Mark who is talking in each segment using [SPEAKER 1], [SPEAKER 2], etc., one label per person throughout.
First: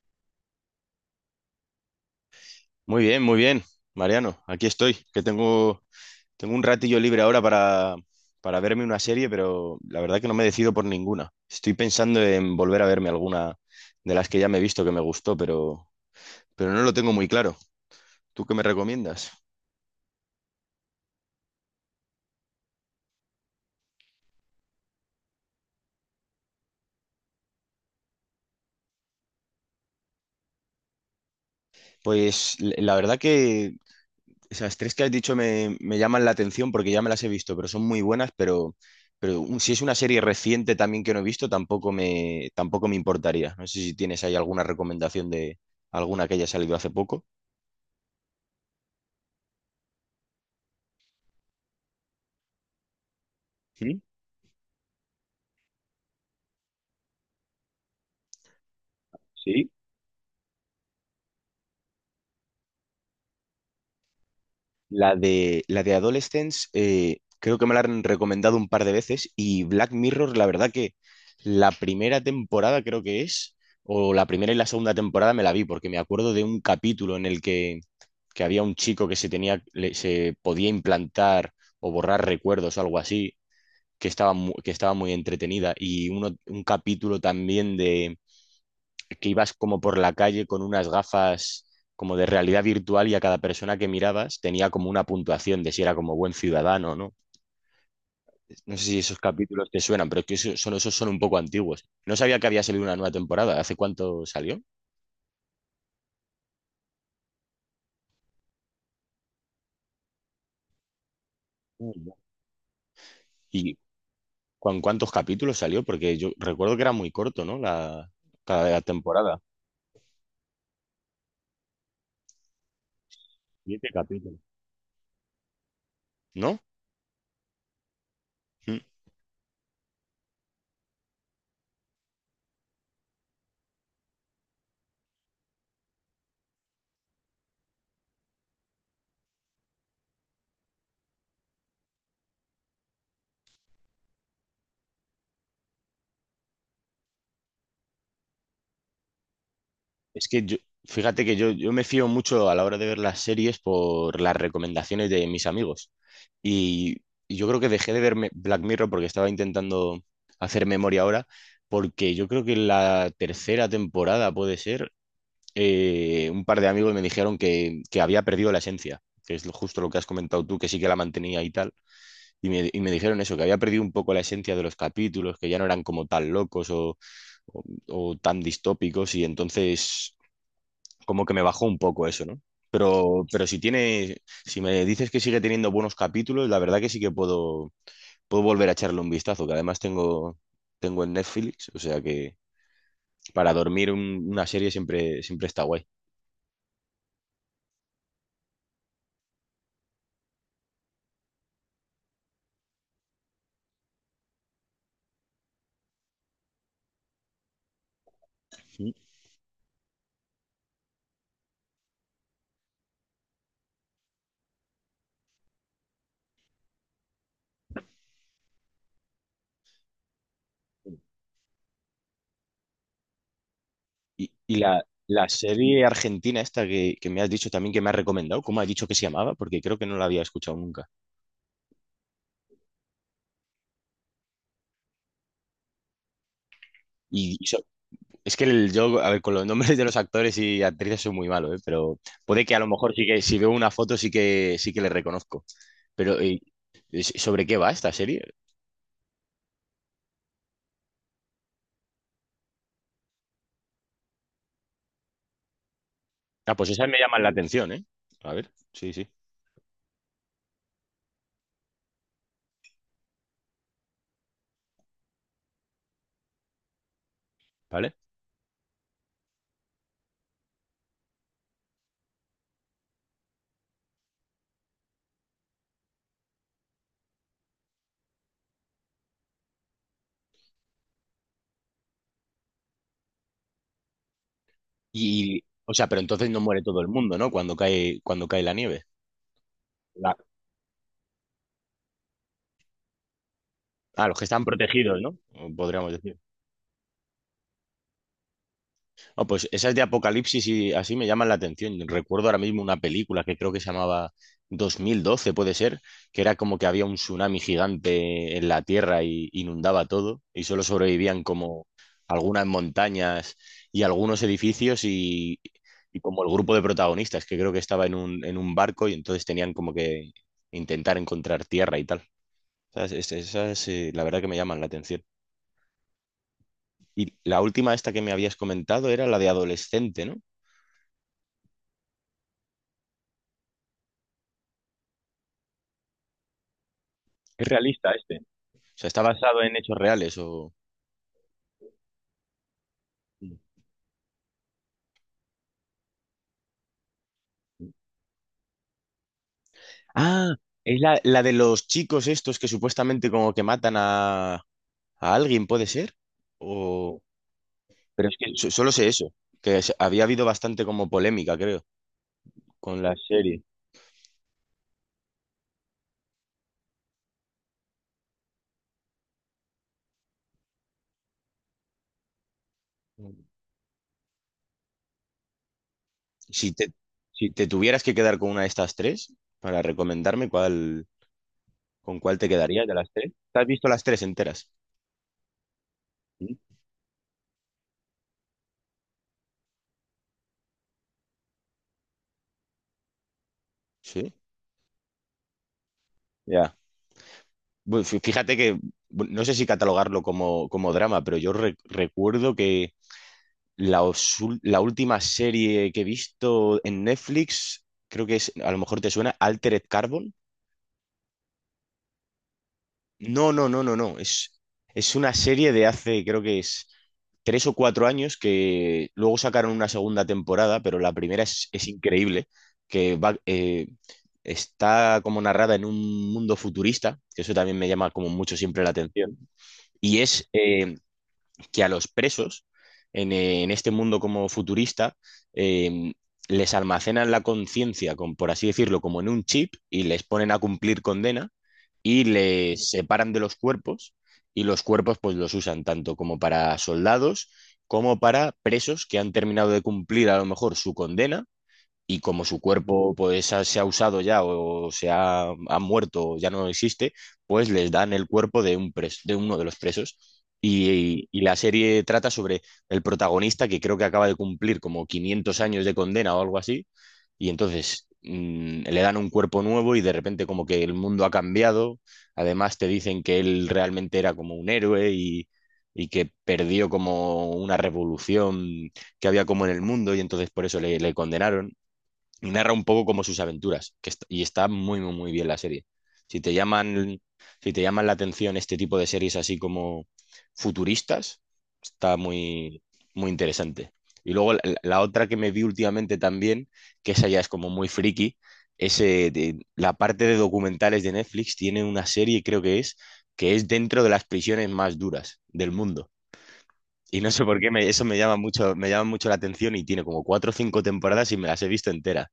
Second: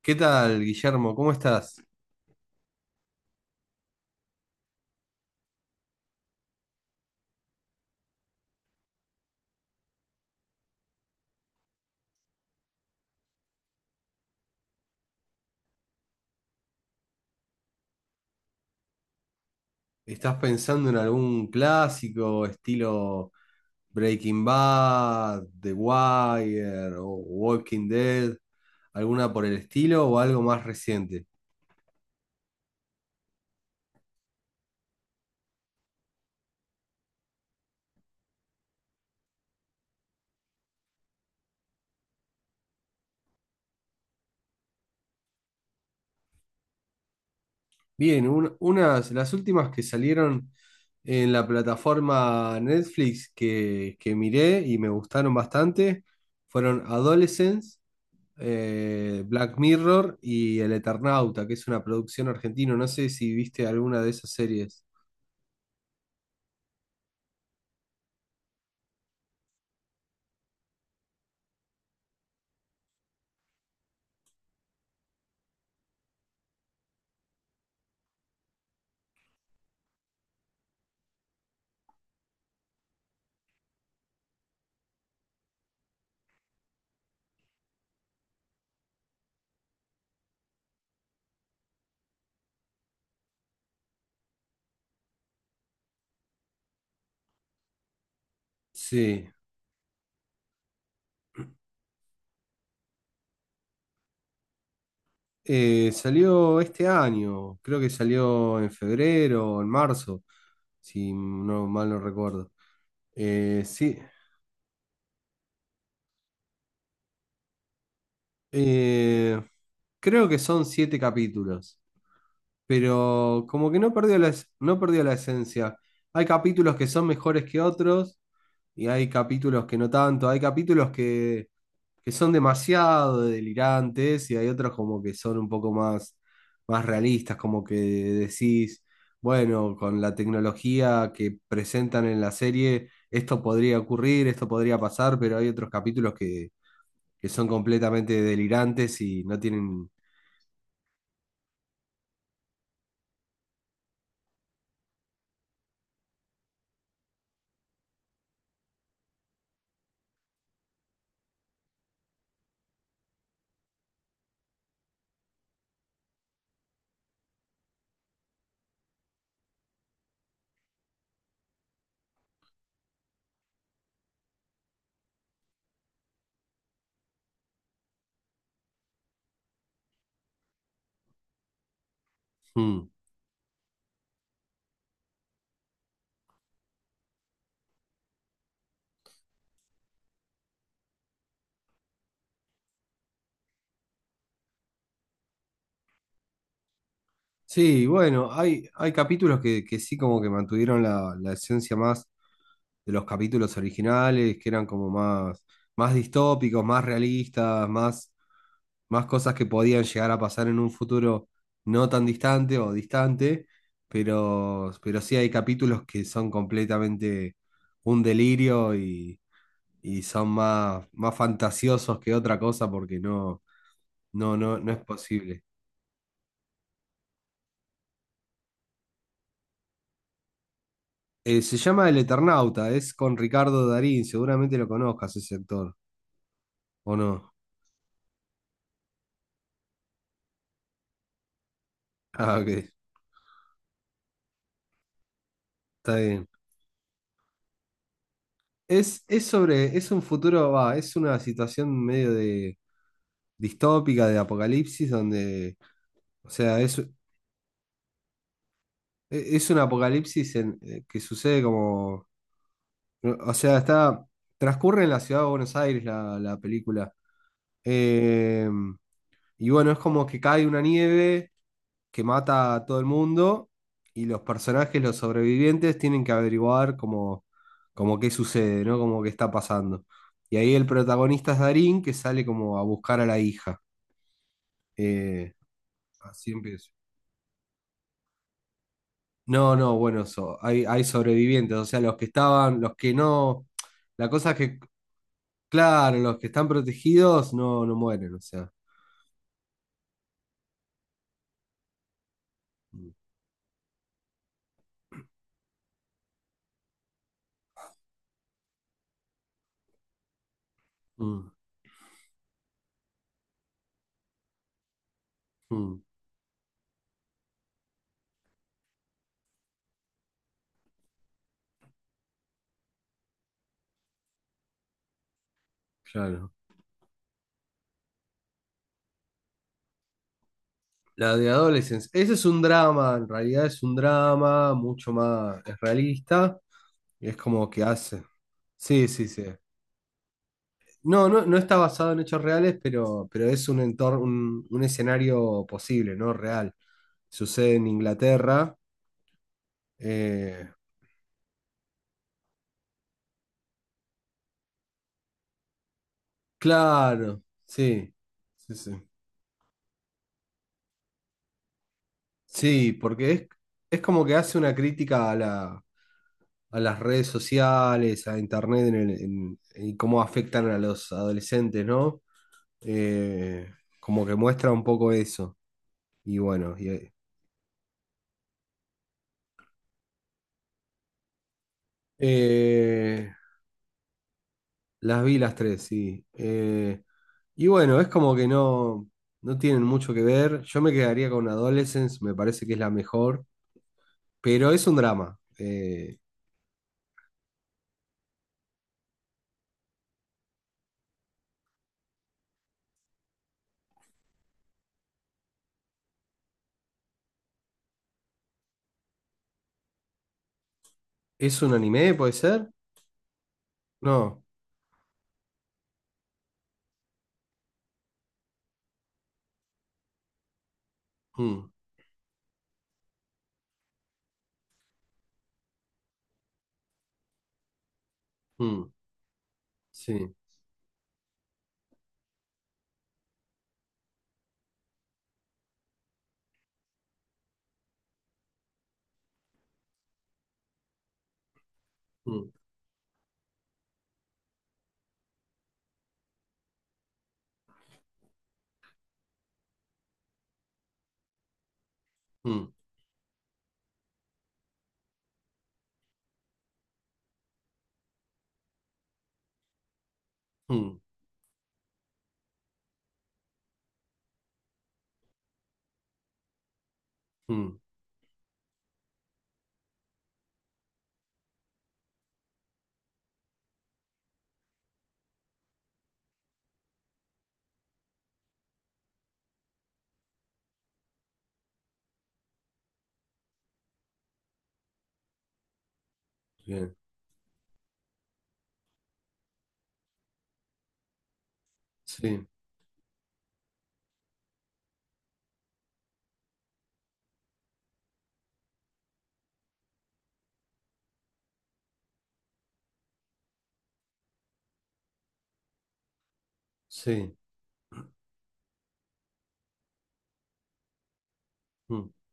[SPEAKER 1] ¿Qué tal, Guillermo? ¿Cómo estás?
[SPEAKER 2] Muy bien, Mariano, aquí estoy, que tengo un ratillo libre ahora para verme una serie, pero la verdad que no me decido por ninguna. Estoy pensando en volver a verme alguna de las que ya me he visto que me gustó, pero no lo tengo muy claro. ¿Tú qué me recomiendas?
[SPEAKER 1] ¿Estás pensando en algún clásico estilo Breaking Bad, The Wire o Walking Dead? ¿Alguna por el estilo o algo más reciente?
[SPEAKER 2] Pues la verdad que esas tres que has dicho me llaman la atención porque ya me las he visto, pero son muy buenas, pero si es una serie reciente también que no he visto, tampoco me importaría. No sé si tienes ahí alguna recomendación de alguna que haya salido hace poco.
[SPEAKER 1] Bien, las últimas que salieron en la plataforma Netflix
[SPEAKER 2] ¿Mm?
[SPEAKER 1] que miré y me gustaron bastante fueron Adolescence, Black
[SPEAKER 2] Sí.
[SPEAKER 1] Mirror y El Eternauta, que es una producción argentina. No sé si viste alguna de esas series.
[SPEAKER 2] La de Adolescence, creo que me la han recomendado un par de veces y Black Mirror, la verdad que la primera temporada creo que es, o la primera y la segunda temporada me la vi porque me acuerdo de un capítulo en el que había un chico que se tenía, se podía implantar o borrar recuerdos o algo así, que estaba muy entretenida. Y un capítulo también de que ibas como por la calle con unas gafas como de realidad virtual y a cada persona que mirabas tenía como una puntuación de si era como buen ciudadano o no. No sé si esos
[SPEAKER 1] Sí,
[SPEAKER 2] capítulos te suenan, pero es que esos son un poco antiguos. No sabía que había salido una nueva temporada. ¿Hace cuánto salió?
[SPEAKER 1] salió este año, creo que salió en febrero o en marzo, si no mal no
[SPEAKER 2] Mm.
[SPEAKER 1] recuerdo. Eh,
[SPEAKER 2] Y
[SPEAKER 1] sí,
[SPEAKER 2] ¿con cuántos capítulos salió? Porque yo recuerdo que era muy corto, ¿no? Cada temporada.
[SPEAKER 1] eh, creo que son siete capítulos, pero como que
[SPEAKER 2] Siete
[SPEAKER 1] no perdió
[SPEAKER 2] capítulos.
[SPEAKER 1] no perdió la esencia. Hay
[SPEAKER 2] ¿No?
[SPEAKER 1] capítulos que son mejores que otros,
[SPEAKER 2] Mm.
[SPEAKER 1] y hay capítulos que no tanto, que son demasiado delirantes y hay otros como que son un poco más, más realistas, como que decís, bueno, con la tecnología que presentan en la serie, esto podría ocurrir, esto podría pasar, pero hay que son completamente delirantes y no tienen.
[SPEAKER 2] Es que yo, fíjate que yo me fío mucho a la hora de ver las series por las recomendaciones de mis amigos. Y, y yo creo que dejé de verme Black Mirror porque estaba intentando hacer memoria ahora, porque yo creo que en la tercera temporada puede ser, un par de amigos me dijeron que había perdido la esencia, que es justo lo que has comentado tú, que sí que la mantenía y tal. Y me dijeron eso, que había perdido un poco la esencia de los capítulos, que ya no eran como tan locos o tan distópicos, y entonces como que me bajó un poco eso, ¿no?
[SPEAKER 1] Mm.
[SPEAKER 2] Pero si tiene, si me dices que sigue teniendo buenos capítulos, la verdad que sí que puedo volver a echarle un vistazo, que además tengo en Netflix, o sea que para dormir una serie siempre está guay.
[SPEAKER 1] Sí, bueno, hay capítulos que sí como que mantuvieron la esencia más de los capítulos originales, que eran como más, más distópicos, más realistas, más,
[SPEAKER 2] Sí.
[SPEAKER 1] más cosas que podían llegar a pasar en un futuro no tan distante o distante, pero sí hay capítulos que son completamente un delirio y son más, más fantasiosos que otra cosa porque
[SPEAKER 2] Y, y
[SPEAKER 1] no
[SPEAKER 2] la,
[SPEAKER 1] es
[SPEAKER 2] la
[SPEAKER 1] posible.
[SPEAKER 2] serie argentina esta que me has dicho también que me has recomendado, ¿cómo has dicho que se llamaba? Porque creo que no la había escuchado nunca.
[SPEAKER 1] Se llama El Eternauta, es con Ricardo Darín, seguramente lo conozcas ese actor, ¿o no?
[SPEAKER 2] Y, y so- es que yo, a ver, con los nombres de los actores y actrices soy muy malo, ¿eh? Pero
[SPEAKER 1] Ah,
[SPEAKER 2] puede que a lo
[SPEAKER 1] ok,
[SPEAKER 2] mejor sí que si veo una foto sí que le reconozco.
[SPEAKER 1] está
[SPEAKER 2] Pero
[SPEAKER 1] bien.
[SPEAKER 2] ¿sobre qué va esta serie?
[SPEAKER 1] Es sobre, es un futuro, va, es una situación medio de distópica, de apocalipsis, donde, o
[SPEAKER 2] Ah,
[SPEAKER 1] sea,
[SPEAKER 2] pues esas me llaman la atención, ¿eh? A ver, sí, sí,
[SPEAKER 1] es un apocalipsis que sucede como, no, o sea, está, transcurre en la ciudad de Buenos Aires la película.
[SPEAKER 2] ¿vale?
[SPEAKER 1] Eh, y bueno, es como que cae una nieve que mata a todo el mundo y los personajes, los sobrevivientes, tienen que averiguar como, como qué sucede, ¿no? Como qué está pasando. Y ahí el protagonista es Darín, que sale como a buscar a la hija. Eh,
[SPEAKER 2] Y, o sea, pero entonces
[SPEAKER 1] así
[SPEAKER 2] no muere
[SPEAKER 1] empieza.
[SPEAKER 2] todo el mundo, ¿no? Cuando cae la nieve.
[SPEAKER 1] No, no, bueno,
[SPEAKER 2] La-
[SPEAKER 1] hay, hay sobrevivientes, o sea, los que estaban, los que no,
[SPEAKER 2] ah,
[SPEAKER 1] la
[SPEAKER 2] los que
[SPEAKER 1] cosa es
[SPEAKER 2] están
[SPEAKER 1] que,
[SPEAKER 2] protegidos, ¿no? Podríamos
[SPEAKER 1] claro, los
[SPEAKER 2] decir.
[SPEAKER 1] que están protegidos no, no mueren, o sea.
[SPEAKER 2] Ah, pues esas de Apocalipsis y así me llaman la atención. Recuerdo ahora mismo una
[SPEAKER 1] Mm,
[SPEAKER 2] película que creo que se llamaba 2012, puede ser, que era como que había un tsunami gigante en la Tierra y inundaba todo y solo
[SPEAKER 1] mm,
[SPEAKER 2] sobrevivían como algunas montañas y algunos edificios y,
[SPEAKER 1] mm,
[SPEAKER 2] y como el grupo de protagonistas, que creo que estaba en un barco y entonces tenían como que intentar encontrar tierra y tal. Esas, la verdad que me llaman la atención.
[SPEAKER 1] claro.
[SPEAKER 2] Y la última esta que me habías comentado era la de adolescente, ¿no?
[SPEAKER 1] La de Adolescence. Ese es un drama, en realidad es un drama mucho más es realista. Y es
[SPEAKER 2] Es
[SPEAKER 1] como que
[SPEAKER 2] realista
[SPEAKER 1] hace.
[SPEAKER 2] este. O
[SPEAKER 1] Sí,
[SPEAKER 2] sea, está
[SPEAKER 1] sí, sí.
[SPEAKER 2] basado en hechos reales o.
[SPEAKER 1] No, no, no está basado en hechos reales, pero es un entorno, un escenario posible, ¿no? Real. Sucede en Inglaterra.
[SPEAKER 2] Ah,
[SPEAKER 1] Eh,
[SPEAKER 2] es la de los chicos estos que supuestamente como que matan a alguien, ¿puede ser? O.
[SPEAKER 1] claro, sí.
[SPEAKER 2] Pero es que
[SPEAKER 1] Sí, sí.
[SPEAKER 2] solo sé eso, que había habido bastante como polémica, creo,
[SPEAKER 1] Sí,
[SPEAKER 2] con la
[SPEAKER 1] porque
[SPEAKER 2] serie.
[SPEAKER 1] es como que hace una crítica a a las redes sociales, a internet y cómo afectan a los adolescentes, ¿no? Eh, como que muestra un poco eso. Y
[SPEAKER 2] Si
[SPEAKER 1] bueno,
[SPEAKER 2] te, si te tuvieras que quedar con una de estas tres, para recomendarme cuál, con cuál te quedarías de las tres.
[SPEAKER 1] eh,
[SPEAKER 2] ¿Te has visto las tres enteras?
[SPEAKER 1] las vi las tres, sí.
[SPEAKER 2] Sí.
[SPEAKER 1] Y bueno, es como que no tienen mucho que ver. Yo me quedaría con Adolescence, me parece que es la mejor,
[SPEAKER 2] ¿Sí?
[SPEAKER 1] pero es un drama.
[SPEAKER 2] Ya. Bueno, fíjate que bueno, no sé si catalogarlo como, como drama, pero yo recuerdo que la última serie que he visto en Netflix, creo que es, a lo mejor te suena, Altered Carbon.
[SPEAKER 1] ¿Es un anime, puede ser?
[SPEAKER 2] No, no, no, no, no.
[SPEAKER 1] No.
[SPEAKER 2] Es una serie de hace, creo que es 3 o 4 años que luego sacaron una segunda temporada, pero la primera es,
[SPEAKER 1] Mm,
[SPEAKER 2] es increíble, que va, está como narrada en un mundo futurista, que eso también me llama como mucho siempre
[SPEAKER 1] mm,
[SPEAKER 2] la atención, y
[SPEAKER 1] sí,
[SPEAKER 2] es que a los presos, en este mundo como futurista, eh, les almacenan la conciencia, por así decirlo, como en un chip y les ponen a cumplir condena y
[SPEAKER 1] mm,
[SPEAKER 2] les separan de los cuerpos y los cuerpos pues los usan tanto como para soldados como para presos que han terminado de cumplir a lo mejor su condena y como su
[SPEAKER 1] mm,
[SPEAKER 2] cuerpo pues se ha usado ya o se ha muerto o ya no existe, pues les dan el cuerpo de de uno de los presos.
[SPEAKER 1] mm,
[SPEAKER 2] Y la serie trata sobre el protagonista que creo que acaba de cumplir como 500 años de condena o algo así, y
[SPEAKER 1] mm,
[SPEAKER 2] entonces le dan un cuerpo nuevo y de repente como que el mundo ha cambiado. Además te dicen que él realmente era como un héroe y que perdió como una revolución que había como en el mundo y entonces por eso le condenaron y narra un poco como sus aventuras, que y está muy, muy, muy bien la serie. Si te
[SPEAKER 1] bien,
[SPEAKER 2] llaman, si te llaman la atención este tipo de series así como futuristas, está
[SPEAKER 1] sí,
[SPEAKER 2] muy, muy interesante. Y luego la otra que me vi últimamente también, que esa ya es como muy friki, es la parte de documentales de Netflix tiene una serie, creo que es dentro de las prisiones más duras del mundo. Y no
[SPEAKER 1] sí.
[SPEAKER 2] sé por qué eso me llama mucho la atención y tiene como cuatro o cinco temporadas y me las he visto
[SPEAKER 1] Mm.
[SPEAKER 2] enteras.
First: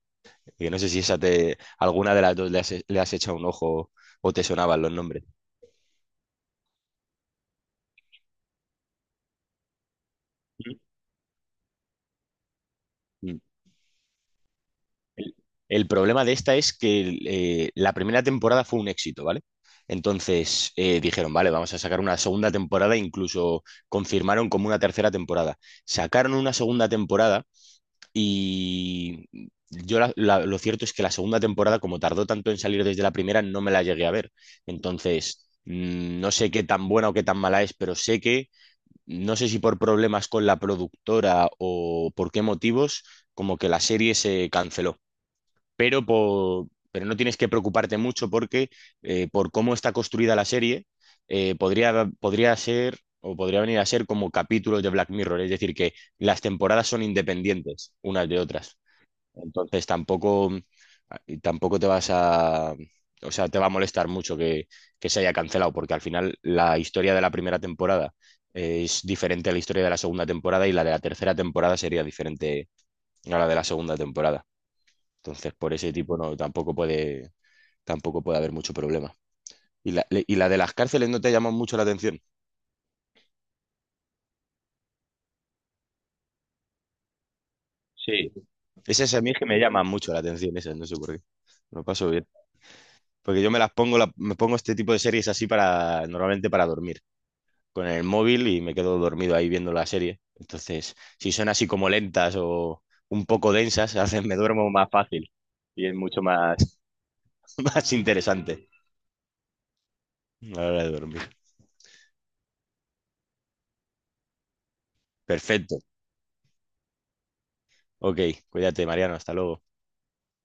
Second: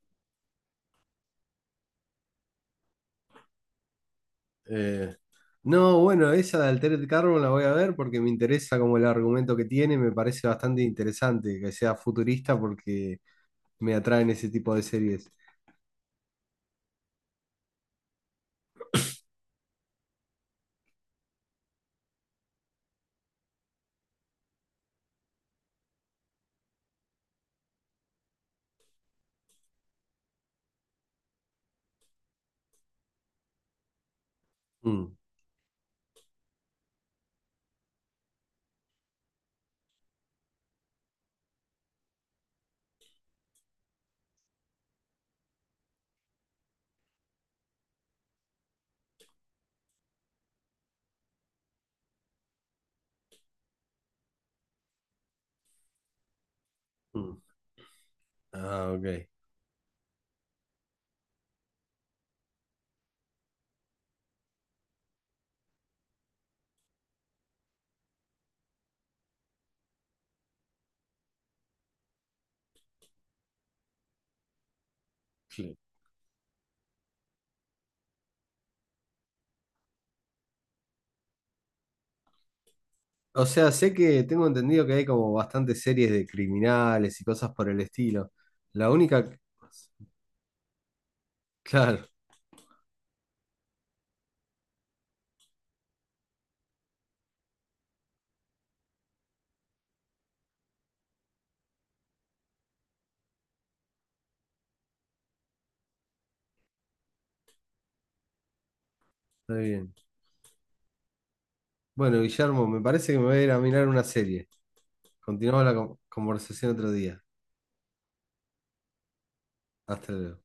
[SPEAKER 2] Que no sé si alguna de las dos le has echado un ojo o te sonaban los
[SPEAKER 1] Eh,
[SPEAKER 2] nombres.
[SPEAKER 1] no, bueno, esa de Altered Carbon la voy a ver porque me interesa como el argumento que tiene, me parece bastante interesante que sea futurista porque
[SPEAKER 2] Mm.
[SPEAKER 1] me atraen ese tipo de series.
[SPEAKER 2] El, el problema de esta es que la primera temporada fue un éxito, ¿vale? Entonces dijeron, vale, vamos a sacar una segunda temporada, incluso confirmaron como una tercera temporada. Sacaron una segunda temporada y yo lo cierto es que la segunda temporada, como tardó tanto en salir desde la primera, no me la llegué a ver.
[SPEAKER 1] Mm,
[SPEAKER 2] Entonces, no sé qué tan buena o qué tan mala es, pero sé que no sé si por problemas con la productora o por qué motivos, como que la serie se canceló. Pero no tienes que preocuparte mucho porque por cómo está construida la serie, podría ser o podría venir a ser como capítulos de Black Mirror, es decir, que las temporadas son
[SPEAKER 1] mm.
[SPEAKER 2] independientes unas de otras.
[SPEAKER 1] Ah, ok.
[SPEAKER 2] Entonces tampoco, y tampoco te vas a, o sea, te va a molestar mucho que se haya cancelado, porque al final la historia de la primera temporada es diferente a la historia de la segunda temporada y la de la tercera temporada sería diferente a la de la segunda temporada. Entonces, por
[SPEAKER 1] Sí.
[SPEAKER 2] ese tipo no, tampoco puede haber mucho problema. Y la de las cárceles no te llama mucho la atención.
[SPEAKER 1] O sea, sé que tengo entendido que hay como bastantes series de criminales y cosas por el estilo.
[SPEAKER 2] Sí,
[SPEAKER 1] La
[SPEAKER 2] esas a
[SPEAKER 1] única.
[SPEAKER 2] mí es que me llaman mucho la atención, esas, no sé por qué. Me lo
[SPEAKER 1] Claro,
[SPEAKER 2] paso bien. Porque yo me las pongo, la- me pongo este tipo de series así normalmente para dormir. Con el móvil y me quedo dormido ahí viendo la serie. Entonces, si son así como lentas o un poco densas, hacen me duermo más fácil y es mucho más, más interesante
[SPEAKER 1] está bien.
[SPEAKER 2] a la hora de dormir.
[SPEAKER 1] Bueno, Guillermo, me parece que me voy a ir a mirar una serie. Continuamos la
[SPEAKER 2] Perfecto.
[SPEAKER 1] conversación otro día.
[SPEAKER 2] Ok, cuídate, Mariano. Hasta luego.
[SPEAKER 1] Hasta luego.